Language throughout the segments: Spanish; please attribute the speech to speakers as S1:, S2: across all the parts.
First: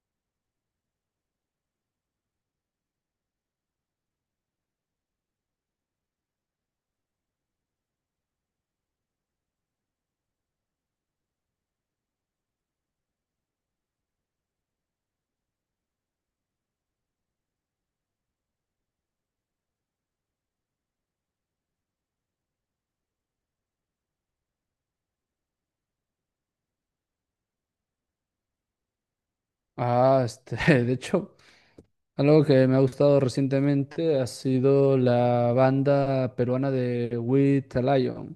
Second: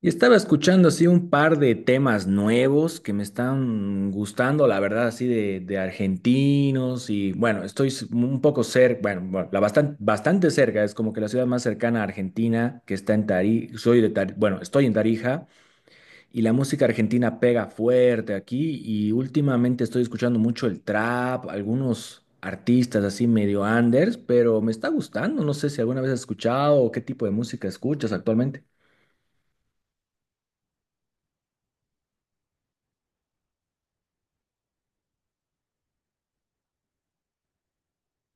S1: Y estaba escuchando así un par de temas nuevos que me están gustando, la verdad, así de argentinos. Y bueno, estoy un poco cerca, la bastante cerca. Es como que la ciudad más cercana a Argentina, que está en Tarija. Soy de bueno, estoy en Tarija, y la música argentina pega fuerte aquí, y últimamente estoy escuchando mucho el trap, algunos artistas así medio anders, pero me está gustando. No sé si alguna vez has escuchado o qué tipo de música escuchas actualmente.
S2: Ah, este, de hecho, algo que me ha gustado recientemente ha sido la banda peruana de With a Lion.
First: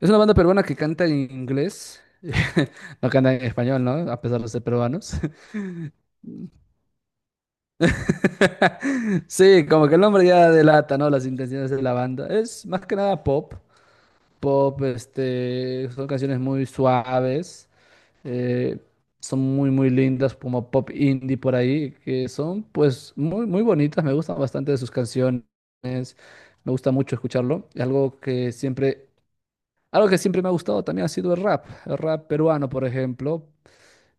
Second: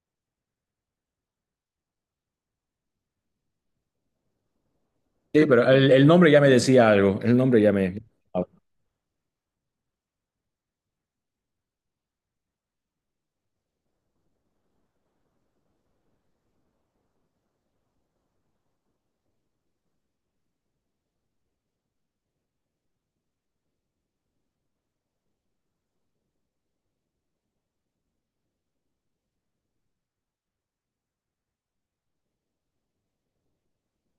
S2: Es una banda peruana que canta en inglés, no canta en español, ¿no? A pesar de ser peruanos.
S1: Sí, pero el nombre ya me decía algo. El nombre ya me...
S2: Sí, como que el nombre ya delata, ¿no? Las intenciones de la banda. Es más que nada pop, son canciones muy suaves. eh, son muy, muy lindas, como pop indie por ahí, que son pues muy, muy bonitas, me gustan bastante sus canciones, me gusta mucho escucharlo. Y algo que siempre me ha gustado también ha sido el rap peruano, por ejemplo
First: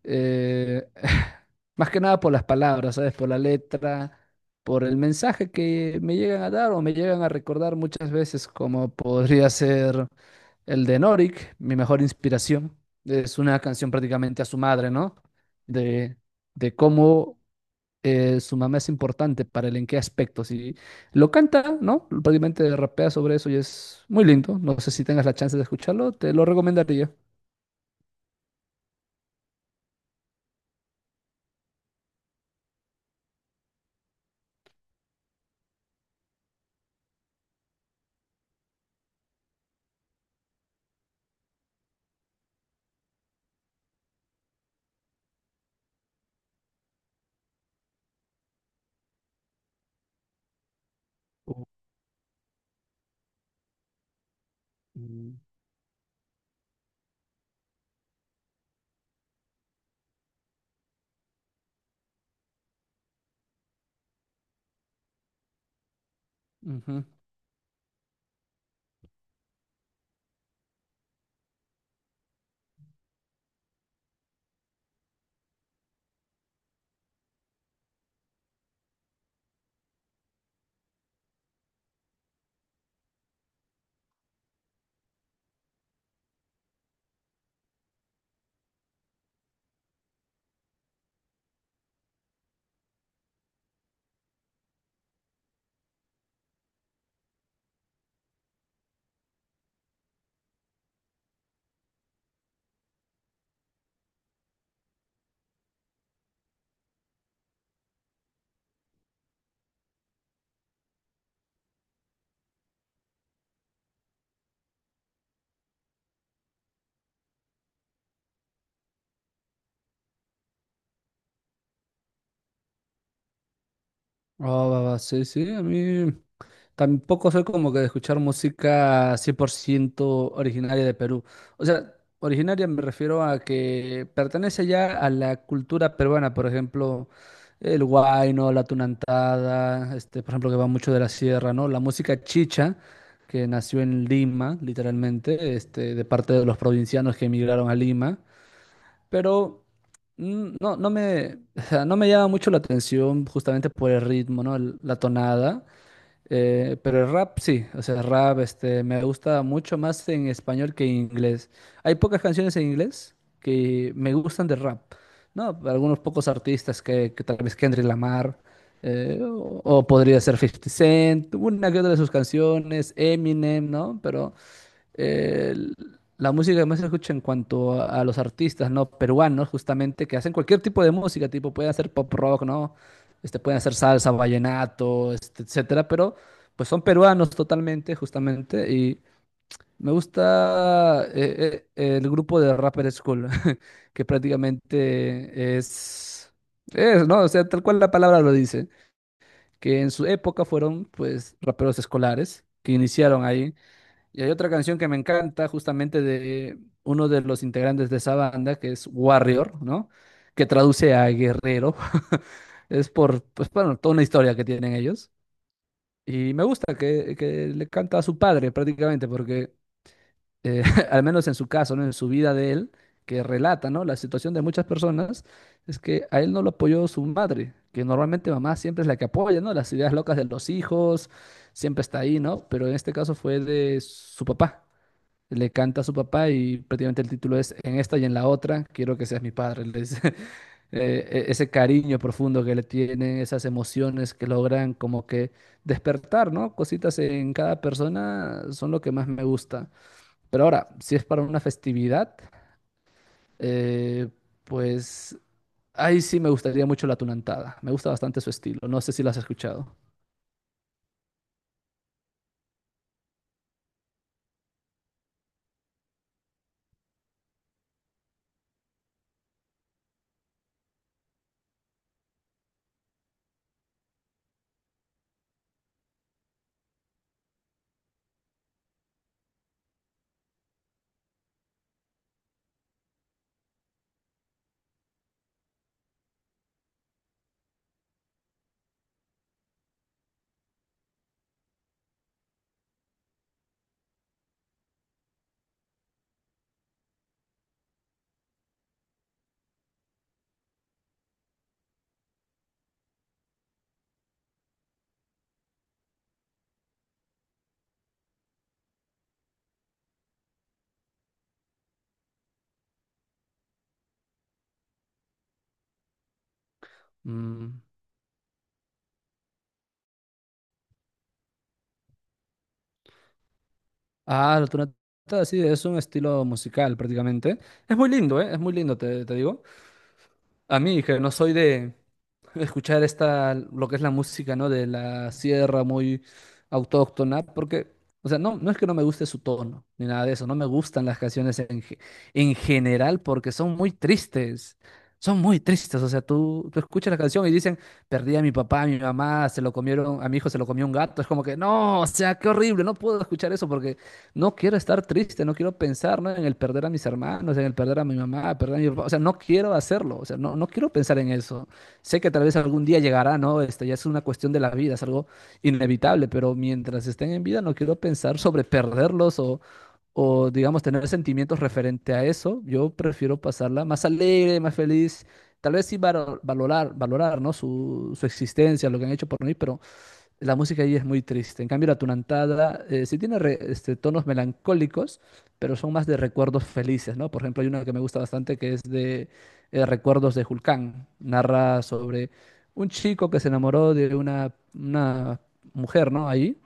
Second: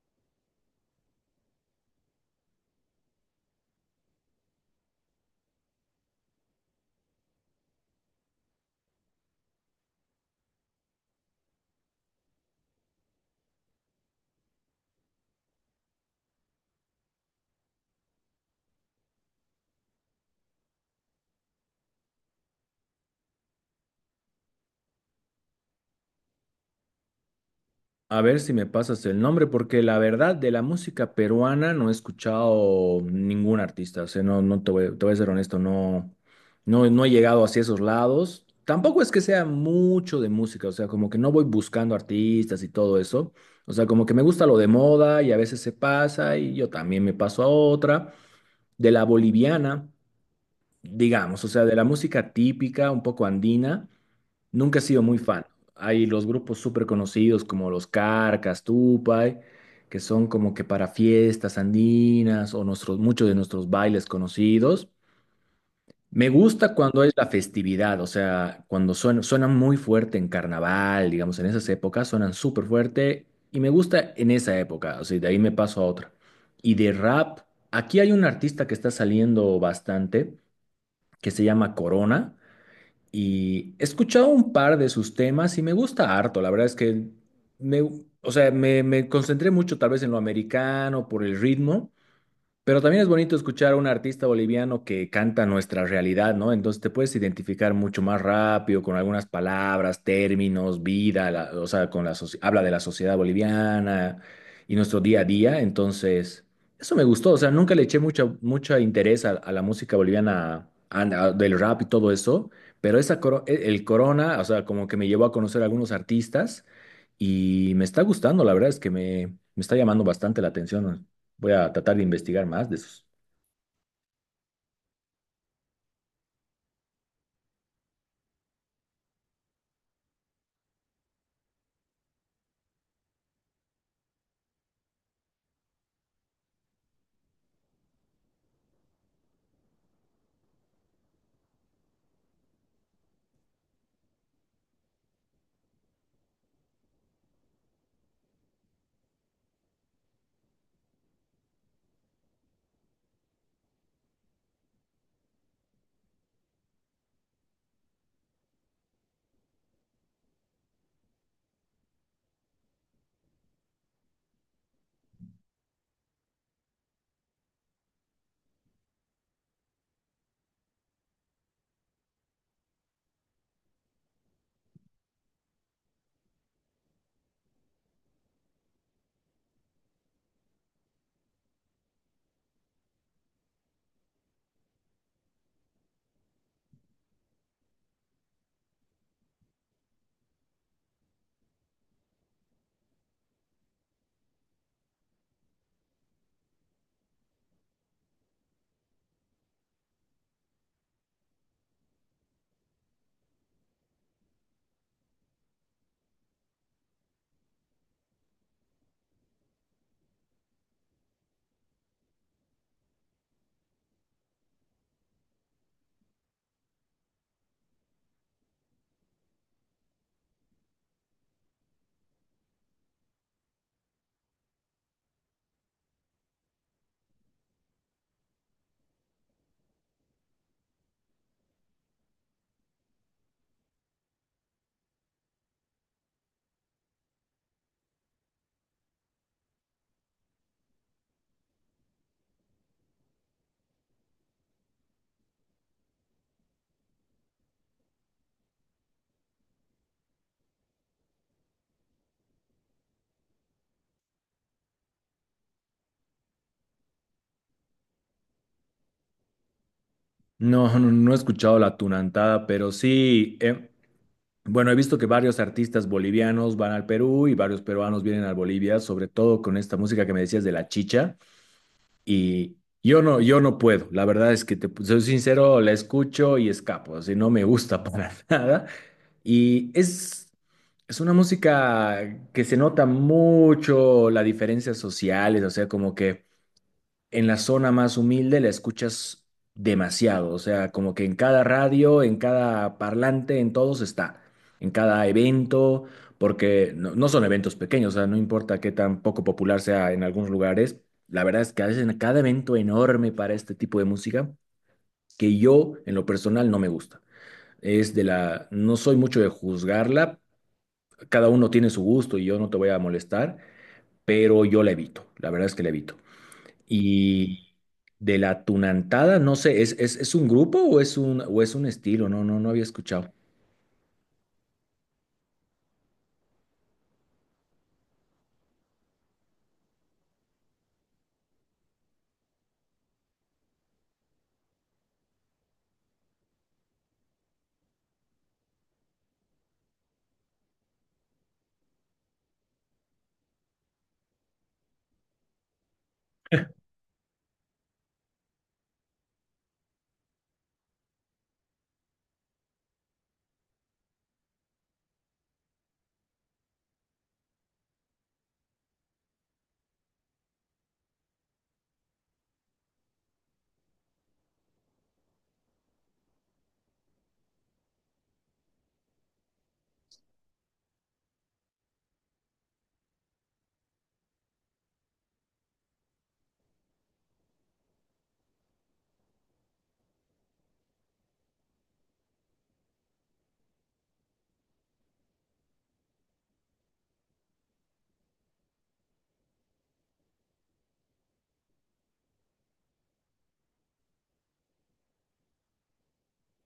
S2: eh, más que nada por las palabras, ¿sabes? Por la letra, por el mensaje que me llegan a dar o me llegan a recordar muchas veces, como podría ser el de Norik, mi mejor inspiración. Es una canción prácticamente a su madre, ¿no? De, de cómo su mamá es importante para él, en qué aspectos. Y lo canta, ¿no? Prácticamente rapea sobre eso y es muy lindo. No sé si tengas la chance de escucharlo, te lo recomendaría.
S1: A ver si me pasas el nombre, porque la verdad de la música peruana no he escuchado ningún artista. O sea, no, te voy a ser honesto, no, no, no he llegado hacia esos lados. Tampoco es que sea mucho de música, o sea, como que no voy buscando artistas y todo eso. O sea, como que me gusta lo de moda y a veces se pasa y yo también me paso a otra. De la boliviana, digamos, o
S2: Oh,
S1: sea, de la música típica, un poco andina. Nunca he sido muy
S2: mm.
S1: fan. Hay los grupos súper conocidos como los Carcas, Tupay, que son como que para fiestas andinas o nuestros, muchos de nuestros bailes conocidos. Me gusta cuando
S2: Ujú.
S1: es la festividad, o sea, cuando suenan muy fuerte en carnaval, digamos; en esas épocas suenan súper fuerte y me gusta en esa época, o sea, de ahí me paso a otra. Y de rap, aquí hay un artista que está saliendo bastante, que se llama Corona. Y he escuchado un par de sus temas y me gusta harto. La verdad es que me, o sea, me concentré mucho tal vez en lo americano por el ritmo, pero también es bonito escuchar a un artista boliviano que canta nuestra realidad, ¿no? Entonces te puedes identificar mucho más rápido con algunas palabras, términos, vida, o sea, con la habla de la sociedad boliviana y nuestro día a día. Entonces, eso me gustó. O sea, nunca le eché mucho, mucho interés a la música boliviana del rap y todo eso, pero esa el Corona, o sea, como que me llevó a conocer a algunos artistas, y me está gustando, la verdad es que me está llamando bastante la atención. Voy a tratar de investigar más de esos.
S2: Ah, va, va, sí, sí, a mí tampoco soy como que de escuchar música 100% originaria de Perú. O sea, originaria me refiero a que pertenece ya a la cultura peruana, por ejemplo, el huayno, la tunantada, por ejemplo, que va mucho de la sierra, ¿no? La música chicha, que nació en Lima, literalmente, de parte de los provincianos que emigraron a Lima. Pero no, no me, o sea, no me llama mucho la atención justamente por el ritmo, ¿no? La tonada. Pero el rap sí, o sea, el rap, me gusta mucho más en español que en inglés. Hay pocas canciones en inglés que me gustan de rap, ¿no? Algunos pocos artistas que tal vez Kendrick Lamar, o podría ser Fifty Cent, una que otra de sus canciones, Eminem, ¿no? Pero eh, la música que más se escucha en cuanto a los artistas, ¿no? Peruanos, justamente, que hacen cualquier tipo de música, tipo, pueden hacer pop rock, ¿no? Pueden hacer salsa, vallenato, este, etcétera, pero pues son peruanos totalmente, justamente, y me gusta el grupo de Rapper School, que prácticamente es, ¿no? O sea, tal cual la palabra lo dice, que en su época fueron, pues, raperos escolares, que iniciaron ahí y hay otra canción que me encanta, justamente de uno de los integrantes de esa banda, que es Warrior, ¿no? Que traduce a guerrero. Es por, pues bueno, toda una historia que tienen ellos. Y me gusta que le canta a su padre prácticamente, porque eh, al menos en su caso, ¿no? En su vida de él, que relata, ¿no? La situación de muchas personas, es que a él no lo apoyó su madre, que normalmente mamá siempre es la que apoya, ¿no? Las ideas locas de los hijos, siempre está ahí, ¿no? Pero en este caso fue de su papá le canta a su papá y prácticamente el título es En esta y en la otra, quiero que seas mi padre. Le dice, ese cariño profundo que le tienen, esas emociones que logran como que despertar, ¿no? Cositas en cada persona son lo que más me gusta. Pero ahora, si es para una festividad, eh, pues ahí sí me gustaría mucho la tunantada. Me gusta bastante su estilo. No sé si lo has escuchado.
S1: No, no, no he escuchado la tunantada, pero sí, bueno, he visto que varios artistas bolivianos van al Perú y varios peruanos vienen a Bolivia, sobre todo con esta música que me decías de la chicha. Y yo no, yo no puedo, la verdad es que te soy sincero, la escucho y escapo, así no me gusta para nada. Y es una música que se nota mucho las diferencias sociales, o sea, como que... en la zona más humilde la escuchas demasiado, o sea, como que en cada radio, en cada parlante, en todos está, en cada evento, porque no, no son eventos pequeños, o sea, no importa qué tan poco popular sea en algunos lugares, la verdad es que hacen cada evento enorme para este tipo de música que yo en lo personal no me gusta. Es de la, no soy mucho de juzgarla, cada uno tiene su gusto y yo no te voy a molestar, pero yo la evito, la verdad es que la evito. Y
S2: Mm.
S1: de la tunantada, no sé, es un grupo o es un estilo? No, no, no había escuchado.
S2: Ah, la tunantada sí, es un estilo musical prácticamente. Es muy lindo, ¿eh? Es muy lindo, te digo. A mí, que no soy de, escuchar esta, lo que es la música, ¿no? De la sierra muy autóctona, porque, o sea, no, no es que no me guste su tono, ni nada de eso, no me gustan las canciones en, en general porque son muy tristes, o sea, tú escuchas la canción y dicen, perdí a mi papá, a mi mamá, se lo comieron, a mi hijo se lo comió un gato, es como que, no, o sea, qué horrible, no puedo escuchar eso porque no quiero estar triste, no quiero pensar, ¿no? En el perder a mis hermanos, en el perder a mi mamá, perder a mi papá, o sea, no quiero hacerlo, o sea, no, no quiero pensar en eso. Sé que tal vez algún día llegará, ¿no? Este ya es una cuestión de la vida, es algo inevitable, pero mientras estén en vida no quiero pensar sobre perderlos o digamos, tener sentimientos referente a eso. Yo prefiero pasarla más alegre, más feliz. Tal vez sí valorar, valorar, ¿no? Su existencia, lo que han hecho por mí, pero la música ahí es muy triste. En cambio, la tunantada sí tiene tonos melancólicos, pero son más de recuerdos felices, ¿no? Por ejemplo, hay una que me gusta bastante que es de Recuerdos de Julcán. Narra sobre un chico que se enamoró de una mujer, ¿no? Ahí,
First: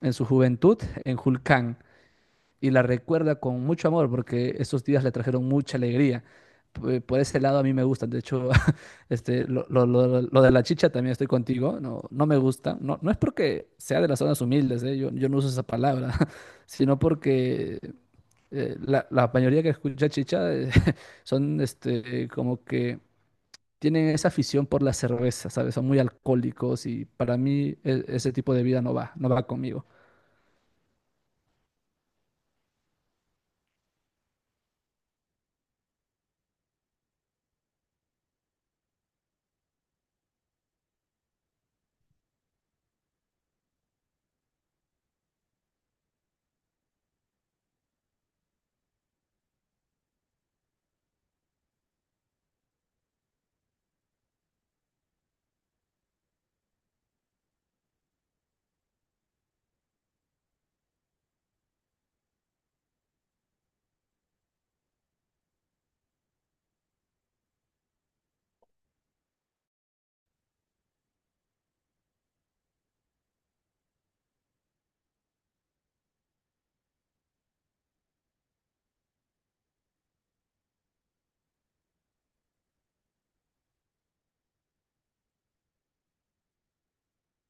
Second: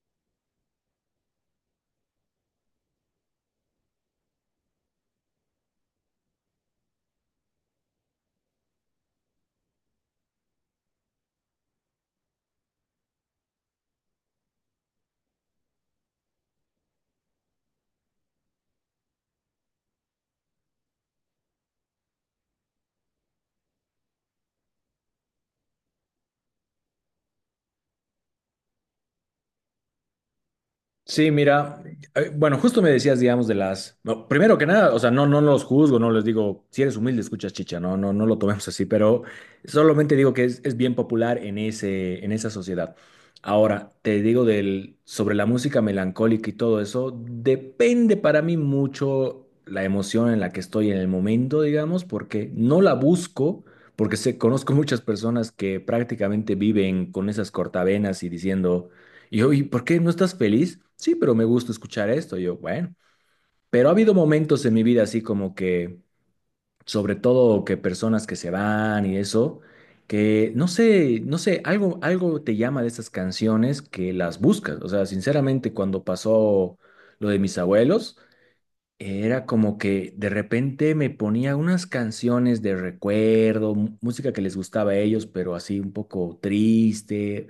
S2: en su juventud, en Julcán y la recuerda con mucho amor porque esos días le trajeron mucha alegría. Por ese lado a mí me gustan. De hecho, lo de la chicha también estoy contigo. No, no me gusta. No, no es porque sea de las zonas humildes, ¿eh? Yo no uso esa palabra, sino porque la mayoría que escucha chicha son como que tienen esa afición por la cerveza, ¿sabes? Son muy alcohólicos y para mí ese tipo de vida no va, no va conmigo.
S1: Sí, mira, bueno, justo me decías, digamos, de las. No, primero que nada, o sea, no, no los juzgo, no les digo, si eres humilde, escuchas chicha, no, no, no lo tomemos así, pero solamente digo que es bien popular en ese, en esa sociedad. Ahora, te digo del, sobre la música melancólica y todo eso, depende para mí mucho la emoción en la que estoy en el momento, digamos, porque no la busco, porque sé, conozco muchas personas que prácticamente viven con esas cortavenas y diciendo. Y yo, ¿y por qué no estás feliz? Sí, pero me gusta escuchar esto. Y yo, bueno, pero ha habido momentos en mi vida así como que, sobre todo que personas que se van y eso, que no sé, no sé, algo, algo te llama de esas canciones que las buscas. O sea, sinceramente, cuando pasó lo de mis abuelos, era como que de repente me ponía unas canciones de recuerdo, música que les gustaba a ellos, pero así un poco triste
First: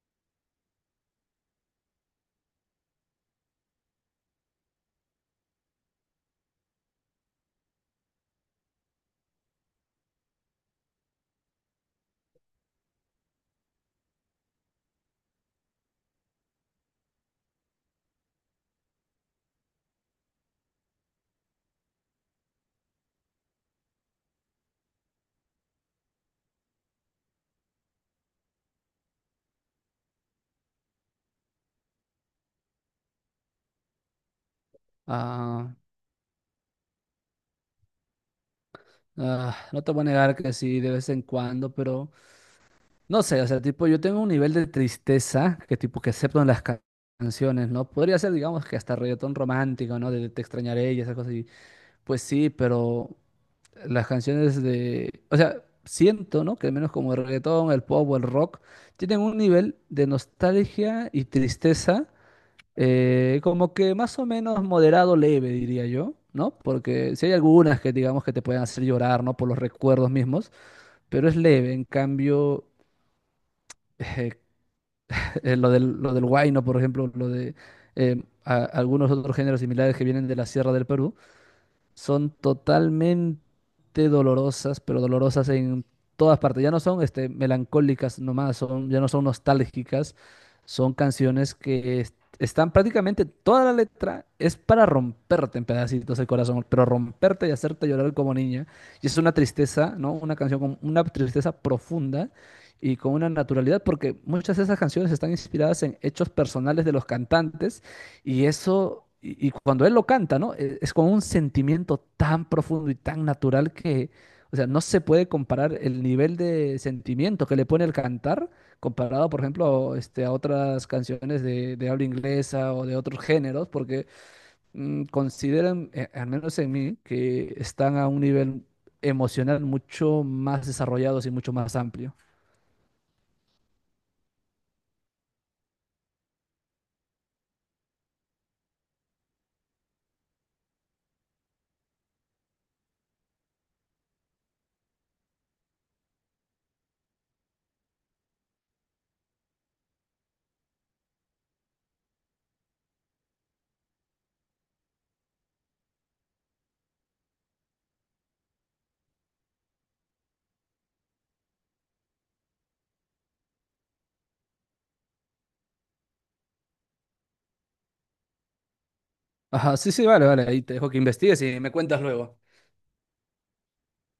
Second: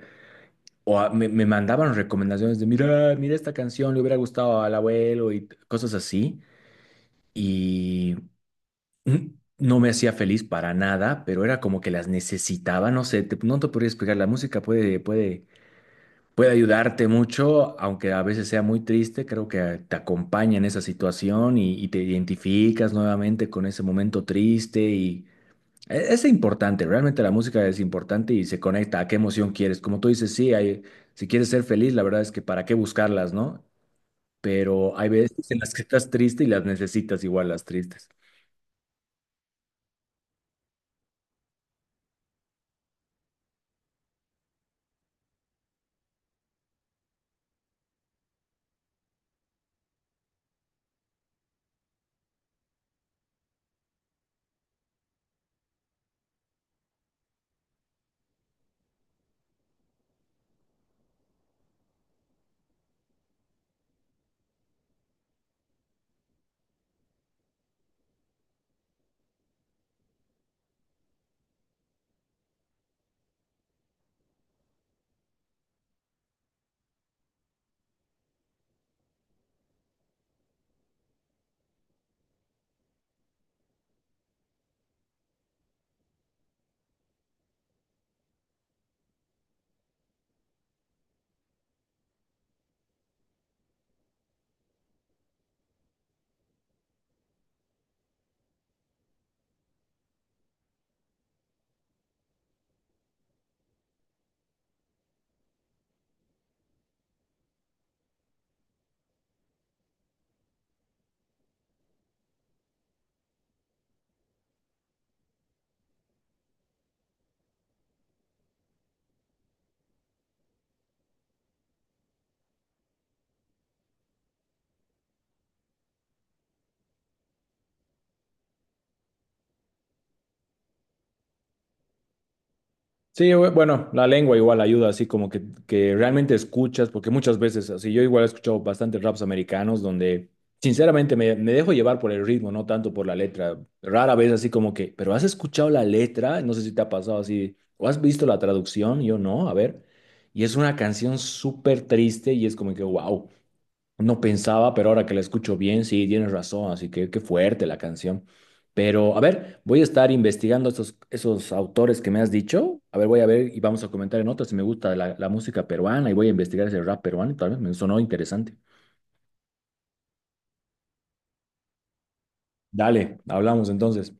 S1: o me mandaban recomendaciones de, mira, mira esta canción, le hubiera gustado al abuelo y cosas así. Y mm, no me hacía feliz para nada, pero era como que las necesitaba. No sé, no te podría explicar. La música puede ayudarte mucho, aunque a veces sea muy triste. Creo que te acompaña en esa situación y te identificas nuevamente con ese momento triste y es importante, realmente la música es importante y se conecta a qué emoción quieres. Como tú dices, sí, hay, si quieres ser feliz, la verdad es que para qué buscarlas, ¿no? Pero hay veces en las
S2: Ah,
S1: que estás triste y las necesitas igual las tristes.
S2: Ah, no te voy a negar que sí, de vez en cuando, pero no sé, o sea, tipo, yo tengo un nivel de tristeza que tipo que acepto en las canciones, ¿no? Podría ser, digamos, que hasta reggaetón romántico, ¿no? De te extrañaré y esas cosas. Y, pues sí, pero las canciones de, o sea, siento, ¿no? Que al menos como el reggaetón, el pop o el rock, tienen un nivel de nostalgia y tristeza como que más o menos moderado leve, diría yo, ¿no? Porque si hay algunas que digamos que te pueden hacer llorar, ¿no? Por los recuerdos mismos, pero es leve. En cambio, eh, lo del huayno, por ejemplo, lo de algunos otros géneros similares que vienen de la Sierra del Perú, son totalmente dolorosas, pero dolorosas en todas partes. Ya no son melancólicas nomás, ya no son nostálgicas, son canciones que están prácticamente toda la letra es para romperte en pedacitos el corazón, pero romperte y hacerte llorar como niña. Y es una tristeza, ¿no? Una canción con una tristeza profunda. Y con una naturalidad, porque muchas de esas canciones están inspiradas en hechos personales de los cantantes y eso, y cuando él lo canta, ¿no? Es, con un sentimiento tan profundo y tan natural que, o sea, no se puede comparar el nivel de sentimiento que le pone el cantar comparado, por ejemplo, a otras canciones de habla inglesa o de otros géneros, porque consideran, al menos en mí, que están a un nivel emocional mucho más desarrollados y mucho más amplio.
S1: Sí, bueno, la lengua igual ayuda, así como que realmente escuchas, porque muchas veces, así yo igual he escuchado bastantes raps americanos donde sinceramente me dejo llevar por el ritmo, no tanto por la letra. Rara vez así como que, pero ¿has escuchado la letra? No sé si te ha pasado así, o has visto la traducción, yo no, a ver. Y es una canción súper triste y es como que, wow. No pensaba, pero ahora que la escucho bien, sí, tienes razón, así que qué fuerte la canción. Pero a ver, voy a estar investigando esos autores que me has dicho. A ver, voy a ver y vamos a comentar en otras si me gusta la música peruana y voy a investigar ese rap peruano, tal vez me sonó interesante.
S2: Ajá, sí, sí, vale, vale, ahí te dejo que investigues y me cuentas luego.
S1: Dale, hablamos entonces.